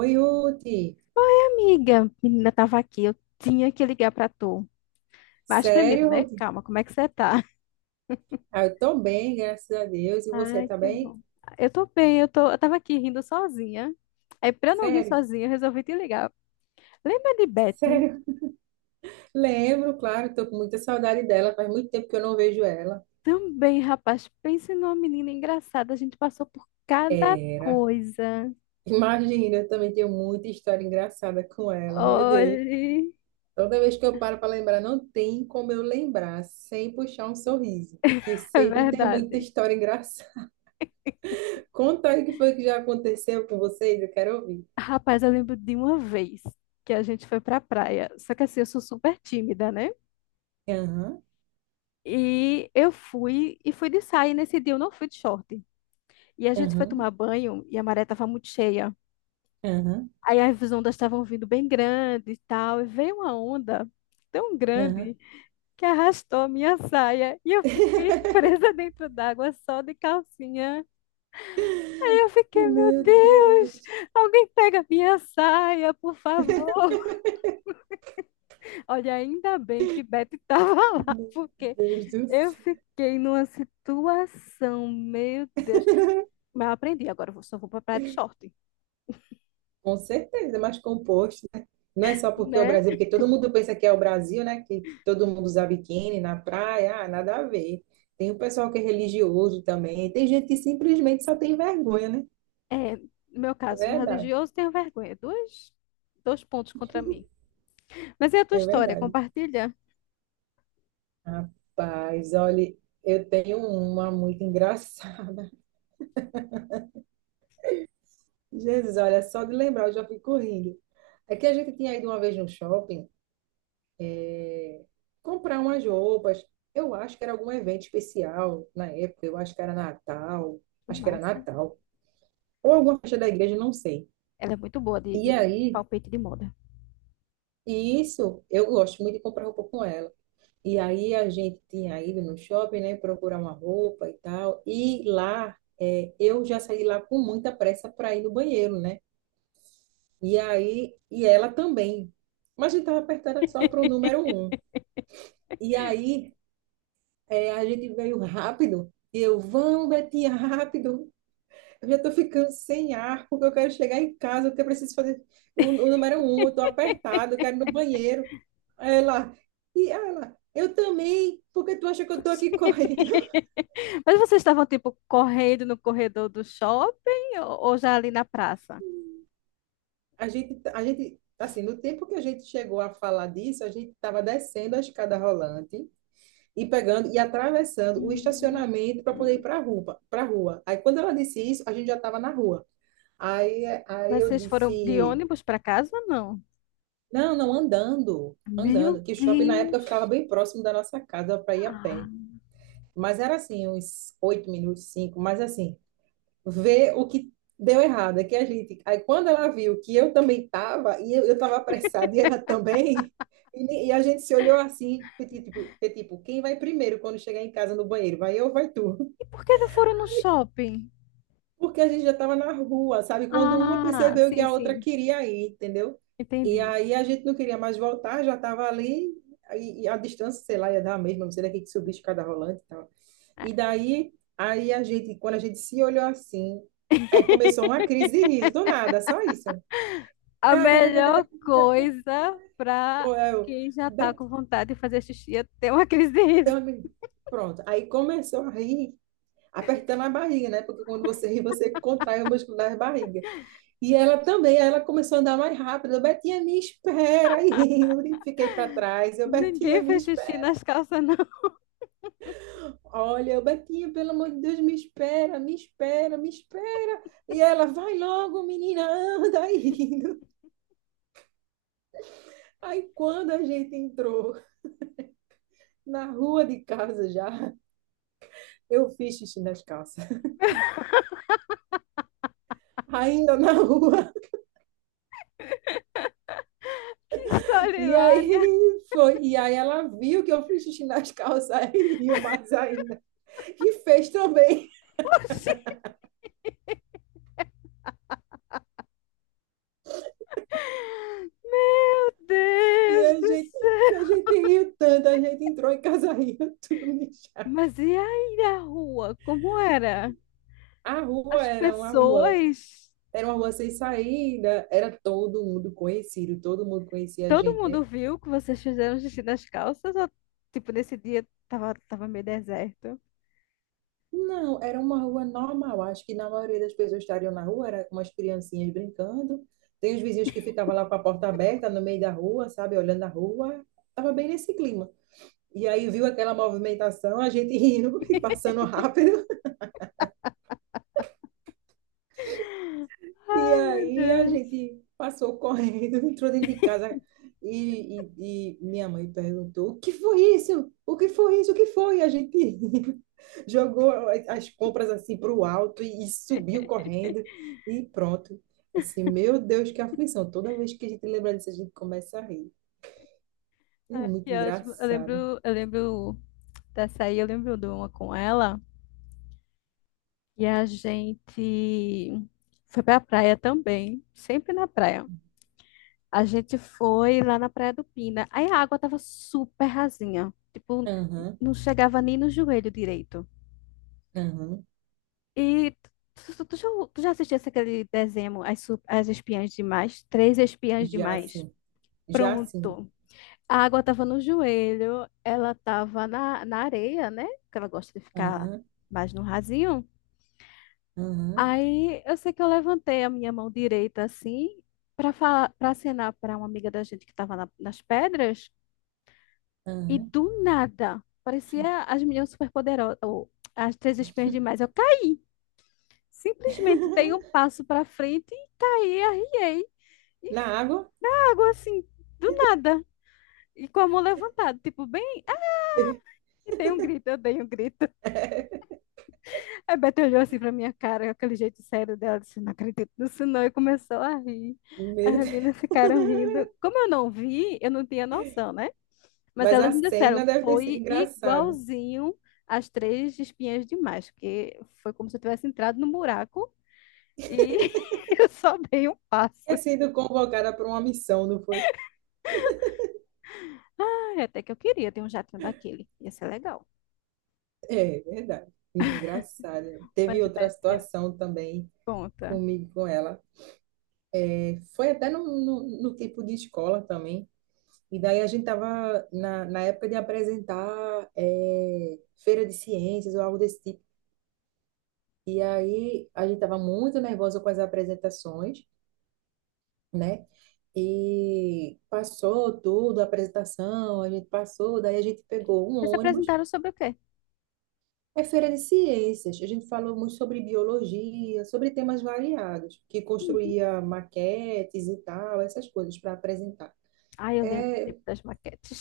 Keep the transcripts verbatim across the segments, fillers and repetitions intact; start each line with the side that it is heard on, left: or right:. right: Oi, Ruth.
left: Amiga, menina tava aqui, eu tinha que ligar pra tu. Mas primeiro,
right: Sério,
left: né?
right: Ruth?
left: Calma, como é que você tá?
right: Ah, eu tô bem, graças a Deus. E você
left: Ai,
right: tá
left: que
right: bem?
left: bom. Eu tô bem, eu tô, eu tava aqui rindo sozinha. Aí pra eu não rir
right: Sério?
left: sozinha, eu resolvi te ligar. Lembra de Betty?
right: Sério? Lembro, claro, tô com muita saudade dela. Faz muito tempo que eu não vejo ela.
left: Também, rapaz, pense numa menina engraçada, a gente passou por cada
right: Era.
left: coisa.
right: Imagina, eu também tenho muita história engraçada com ela, meu Deus.
left: Olhe,
right: Toda vez que eu paro para lembrar, não tem como eu lembrar sem puxar um sorriso, que
left: é
right: sempre tem muita
left: verdade.
right: história engraçada. Conta aí o que foi que já aconteceu com vocês, eu quero ouvir.
left: Rapaz, eu lembro de uma vez que a gente foi pra praia. Só que assim, eu sou super tímida, né?
right: Aham,
left: E eu fui e fui de saia. E nesse dia eu não fui de short. E a gente foi
right: aham,
left: tomar banho e a maré estava muito cheia.
right: aham,
left: Aí as ondas estavam vindo bem grande e tal. E veio uma onda tão
right: aham.
left: grande que arrastou a minha saia. E eu fiquei presa dentro d'água só de calcinha. E eu fiquei, meu
right: Meu
left: Deus,
right: Deus.
left: alguém pega minha saia, por favor. Olha, ainda bem que Beth estava lá,
right: Meu
left: porque
right: Deus do
left: eu
right: céu.
left: fiquei numa situação, meu Deus. Mas eu aprendi, agora eu só vou pra praia de short.
right: Com certeza, mas composto, né? Não é só porque é o
left: Né?
right: Brasil, porque todo mundo pensa que é o Brasil, né? Que, que todo mundo usa biquíni na praia, ah, nada a ver. Tem o pessoal que é religioso também. Tem gente que simplesmente só tem vergonha, né?
left: É, no meu
right: É
left: caso,
right: verdade,
left: religioso, tenho vergonha. Dois, dois pontos contra mim. Mas e a tua
right: é
left: história?
right: verdade.
left: Compartilha.
right: Rapaz, olha, eu tenho uma muito engraçada. Jesus, olha, só de lembrar eu já fico rindo. É que a gente tinha ido uma vez no shopping. Comprar umas roupas. Eu acho que era algum evento especial na época, eu acho que era Natal,
left: Que
right: acho que era
left: massa.
right: Natal, ou alguma festa da igreja, não sei.
left: Ela é muito boa de,
right: E
left: de
right: aí,
left: palpite de moda.
right: e isso, eu gosto muito de comprar roupa com ela. E aí a gente tinha ido no shopping, né, procurar uma roupa e tal. E lá, é, eu já saí lá com muita pressa para ir no banheiro, né? E aí, e ela também. Mas a gente tava apertando só pro número um. E aí, é, a gente veio rápido. E eu, vamos, Betinha, rápido. Eu já tô ficando sem ar, porque eu quero chegar em casa, porque eu preciso fazer o, o número um, eu tô apertado, eu quero ir no banheiro. Aí ela, e ela, eu também, porque tu acha que eu tô aqui correndo?
left: Mas vocês estavam, tipo, correndo no corredor do shopping ou, ou já ali na praça?
right: A gente, a gente, assim, no tempo que a gente chegou a falar disso, a gente estava descendo a escada rolante e pegando e atravessando o
left: Hum.
right: estacionamento para poder ir para a rua, para rua. Aí quando ela disse isso, a gente já estava na rua. Aí, aí
left: Mas
right: eu
left: vocês foram de
right: disse
left: ônibus para casa ou não?
right: não, não, andando,
left: Meu
right: andando. Que shopping na época ficava
left: Deus!
right: bem próximo da nossa casa para ir a
left: Ah,
right: pé. Mas era assim, uns oito minutos, cinco. Mas assim, ver o que deu errado. É que a gente. Aí quando ela viu que eu também estava, e eu estava apressada, e ela também. E, ni- e a gente se olhou assim, tipo, tipo, tipo, tipo, quem vai primeiro quando chegar em casa no banheiro? Vai eu ou vai tu?
left: e por que não foram no shopping?
right: Porque a gente já estava na rua, sabe? Quando uma
left: Ah,
right: percebeu que
left: sim,
right: a outra
left: sim,
right: queria ir, entendeu? E
left: entendi.
right: aí a gente não queria mais voltar, já estava ali, e e a distância, sei lá, ia dar a mesma, não sei daqui que subir escada rolante e tal. E daí, aí a gente, quando a gente se olhou assim, aí começou uma crise de riso, do nada, só isso.
left: A melhor coisa para
right: Ou eu,
left: quem já tá
right: Betânia.
left: com vontade de fazer xixi é ter uma crise de riso.
right: Pronto. Aí começou a rir, apertando a barriga, né? Porque quando você ri, você contrai o músculo da barriga. E ela também, aí ela começou a andar mais rápido. Eu, Betinha, me espera. Aí eu fiquei para trás. Eu, Betinha,
left: Ninguém
right: me
left: fez xixi
right: espera.
left: nas calças, não.
right: Olha, eu, Betinha, pelo amor de Deus, me espera, me espera, me espera. E ela, vai logo, menina, anda aí. Aí quando a gente entrou na rua de casa já, eu fiz xixi nas calças. Ainda na rua.
left: Que história
right: E
left: hilária!
right: aí foi. E aí ela viu que eu fiz xixi nas calças e riu mais ainda. E fez também.
left: Oxi, meu
right: E
left: Deus
right: a
left: do
right: gente,
left: céu!
right: a gente riu tanto, a gente entrou em casa rindo, tudo mijado.
left: Mas e aí a rua? Como era?
right: A rua
left: As
right: era uma rua,
left: pessoas,
right: Era uma rua sem saída, era todo mundo conhecido, todo mundo conhecia a
left: todo
right: gente, né?
left: mundo viu que vocês fizeram xixi nas calças ou, tipo, nesse dia tava, tava meio deserto?
right: Não, era uma rua normal. Acho que na maioria das pessoas estariam na rua, era com umas criancinhas brincando. Tem os vizinhos que ficavam lá com a porta aberta no meio da rua, sabe, olhando a rua. Tava bem nesse clima. E aí viu aquela movimentação, a gente rindo e passando rápido. E
left: Ai, meu
right: aí a
left: Deus.
right: gente passou correndo, entrou dentro de casa e, e- e minha mãe perguntou: O que foi isso? O que foi isso? O que foi? E a gente jogou as as compras assim para o alto e, e subiu correndo e pronto. Assim, meu Deus, que aflição! Toda vez que a gente lembra disso, a gente começa a rir. É
left: Ai,
right: muito
left: que ótimo. Eu lembro,
right: engraçado.
left: eu lembro dessa aí, eu lembro de uma com ela e a gente foi pra praia também, sempre na praia. A gente foi lá na Praia do Pina. Aí a água tava super rasinha, tipo,
right: Aham,
left: não chegava nem no joelho direito.
right: aham,
left: E tu, tu- tu já, tu já assistisse aquele desenho, As, Su- As Espiãs Demais? Três Espiãs
right: já
left: Demais.
right: sim, já sim.
left: Pronto. A água tava no joelho, ela tava na, na, areia, né? Porque ela gosta de ficar
right: Aham,
left: mais no rasinho.
right: aham,
left: Aí eu sei que eu levantei a minha mão direita assim, para para pra acenar pra uma amiga da gente que estava nas pedras. E
right: aham.
left: do nada, parecia as meninas superpoderosas, ou as três espiãs demais. Eu caí. Simplesmente dei um passo para frente e caí, arriei. E
right: Na
left: f-
right: água?
left: Na água, assim, do nada. E com a mão levantada, tipo, bem, e dei um grito, eu dei um grito. A Beth olhou assim pra minha cara, com aquele jeito sério dela, disse, não acredito nisso não, e começou a rir. As
right: Meu Deus.
left: meninas ficaram rindo. Como eu não vi, eu não tinha noção, né? Mas
right: Mas
left: elas
right: a
left: me disseram,
right: cena deve ter sido
left: foi
right: engraçada.
left: igualzinho as três espinhas demais, porque foi como se eu tivesse entrado no buraco e eu só dei um passo.
right: Ter sido convocada para uma missão, não foi?
left: Ai, até que eu queria ter um jatinho daquele. Ia ser legal.
right: É, é verdade. Muito engraçada. Teve
left: Mas
right: outra
left: vai ser?
right: situação também
left: Conta.
right: comigo, com ela. É, foi até no, no, no tipo de escola também. E daí a gente estava na, na época de apresentar é, feira de ciências ou algo desse tipo. E aí a gente estava muito nervosa com as apresentações, né? E passou tudo, a apresentação, a gente passou, daí a gente pegou um
left: Vocês se
right: ônibus.
left: apresentaram sobre o quê?
right: É feira de ciências. A gente falou muito sobre biologia, sobre temas variados, que
left: Uhum.
right: construía maquetes e tal, essas coisas para apresentar.
left: Ai, eu lembro do
right: É,
left: tempo das maquetes.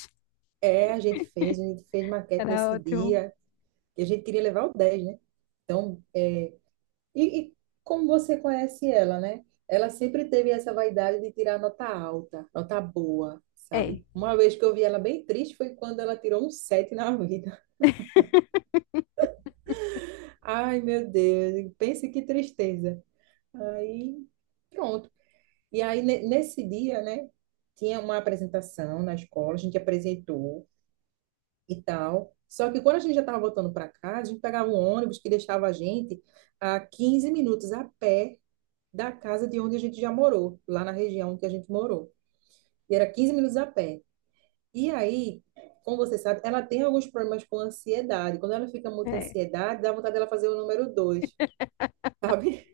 right: é, a gente fez, a gente fez maquete
left: Era
right: nesse
left: ótimo.
right: dia, e a gente queria levar o dez, né? Então, é. e, e Como você conhece ela, né? Ela sempre teve essa vaidade de tirar nota alta, nota boa,
left: É,
right: sabe? Uma vez que eu vi ela bem triste foi quando ela tirou um sete na vida. Ai, meu Deus, pense que tristeza. Aí. Pronto. E aí, ne- nesse dia, né, tinha uma apresentação na escola, a gente apresentou e tal. Só que quando a gente já estava voltando para casa, a gente pegava um ônibus que deixava a gente a quinze minutos a pé da casa de onde a gente já morou, lá na região que a gente morou. E era quinze minutos a pé. E aí, como você sabe, ela tem alguns problemas com ansiedade. Quando ela fica muito
left: é.
right: ansiedade, dá vontade dela fazer o número dois, sabe?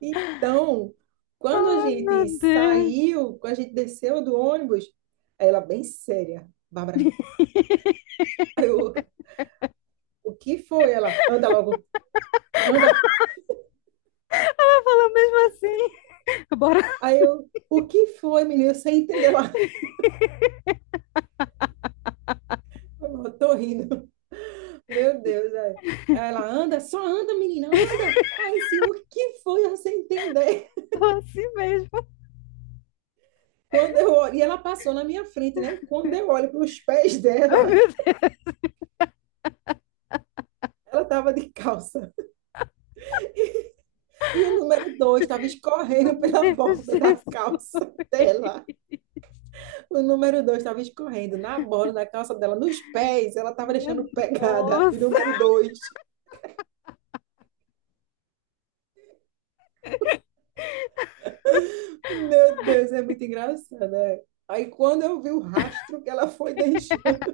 right: Então, quando a
left: Ai, meu
right: gente
left: Deus.
right: saiu, quando a gente desceu do ônibus, aí ela bem séria, Bárbara. Aí eu, o que foi? Ela, anda logo, anda.
left: Ela falou mesmo assim. Bora
right: Aí eu, o que foi, menina? Sem entender lá. Eu tô rindo. Meu Deus, é. Aí ela, anda, só anda, menina, anda. Aí eu, assim, o que foi? Eu sem entender.
left: falar assim mesmo.
right: Quando eu olho, e ela passou na minha frente, né? Quando eu olho para os pés
left: Ai,
right: dela,
left: meu Deus.
right: ela tava de calça. E o número dois estava
left: Meu
right: escorrendo pela
left: Deus,
right: borda da
left: Jesus.
right: calça dela. O número dois estava escorrendo na borda da calça dela, nos pés. Ela estava
left: Minha
right: deixando pegada de
left: nossa.
right: número dois. Meu Deus, é muito engraçado, né? Aí quando eu vi o rastro que ela foi deixando,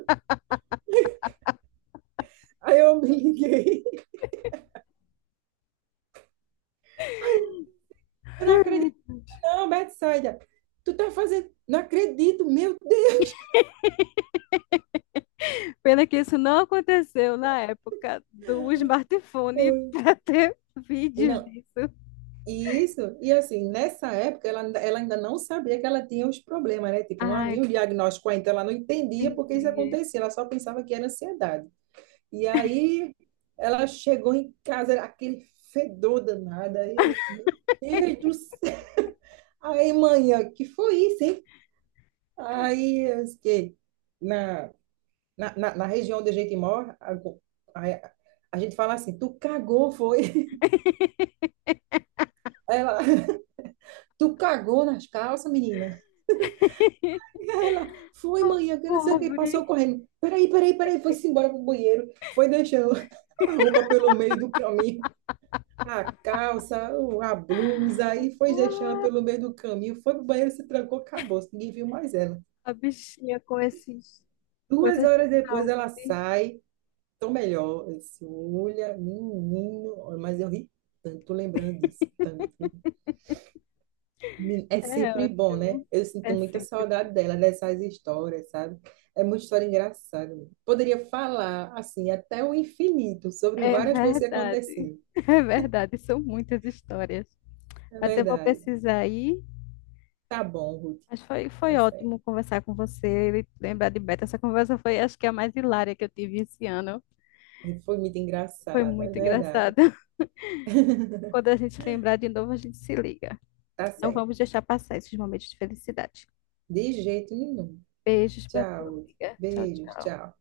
right: aí eu me liguei. Ai, eu não acredito, não, Betsaida. Tu tá fazendo. Não acredito, meu Deus.
left: Pena que isso não aconteceu na época do smartphone para ter vídeos
right: Não,
left: disso.
right: isso, e assim, nessa época ela, ainda- ela ainda não sabia que ela tinha os problemas, né? Tipo, não
left: Ah,
right: havia um diagnóstico ainda, então ela não entendia por que isso
left: entendi.
right: acontecia, ela só pensava que era ansiedade. E aí ela chegou em casa, era aquele fedor danado, aí eu, meu Deus do céu! Aí, manhã, que foi isso, hein? Aí, eu disse que na, na, na, na região onde a gente mora, a, a, a gente fala assim, tu cagou, foi? Aí ela, tu cagou nas calças, menina? E ela foi, mãe, que
left: A
right: não sei o que,
left: pobre,
right: passou correndo. Peraí, peraí, peraí, foi-se embora pro banheiro, foi deixando a roupa pelo meio do caminho, a calça, o- a blusa, aí foi deixando pelo meio do caminho, foi pro banheiro, se trancou, acabou, ninguém viu mais ela.
left: a bichinha com esses
right: Duas
left: coisas de
right: horas depois ela
left: saúde.
right: sai, tô melhor. Eu disse, olha, menino, olha, mas eu ri tanto lembrando disso, tanto. Men- É
left: É
right: sempre bom, né?
left: ótimo.
right: Eu sinto
left: É
right: muita
left: sempre bom.
right: saudade dela, dessas histórias, sabe? É muita história engraçada. Né? Poderia falar, assim, até o infinito sobre
left: É
right: várias coisas que
left: verdade.
right: aconteceram.
left: É verdade, são muitas histórias.
right: É
left: Mas eu vou
right: verdade.
left: precisar ir.
right: Tá bom, Ruth,
left: Mas foi, foi
right: tá certo.
left: ótimo conversar com você e lembrar de Beto. Essa conversa foi, acho que, a mais hilária que eu tive esse ano.
right: Foi muito
left: Foi
right: engraçado, é
left: muito
right: verdade.
left: engraçado. Quando a gente lembrar de novo, a gente se liga.
right: Tá
left: Não
right: certo.
left: vamos deixar passar esses momentos de felicidade.
right: De jeito nenhum.
left: Beijos pra tu,
right: Tchau, Ruth.
left: amiga. Tchau,
right: Beijos,
left: tchau.
right: tchau.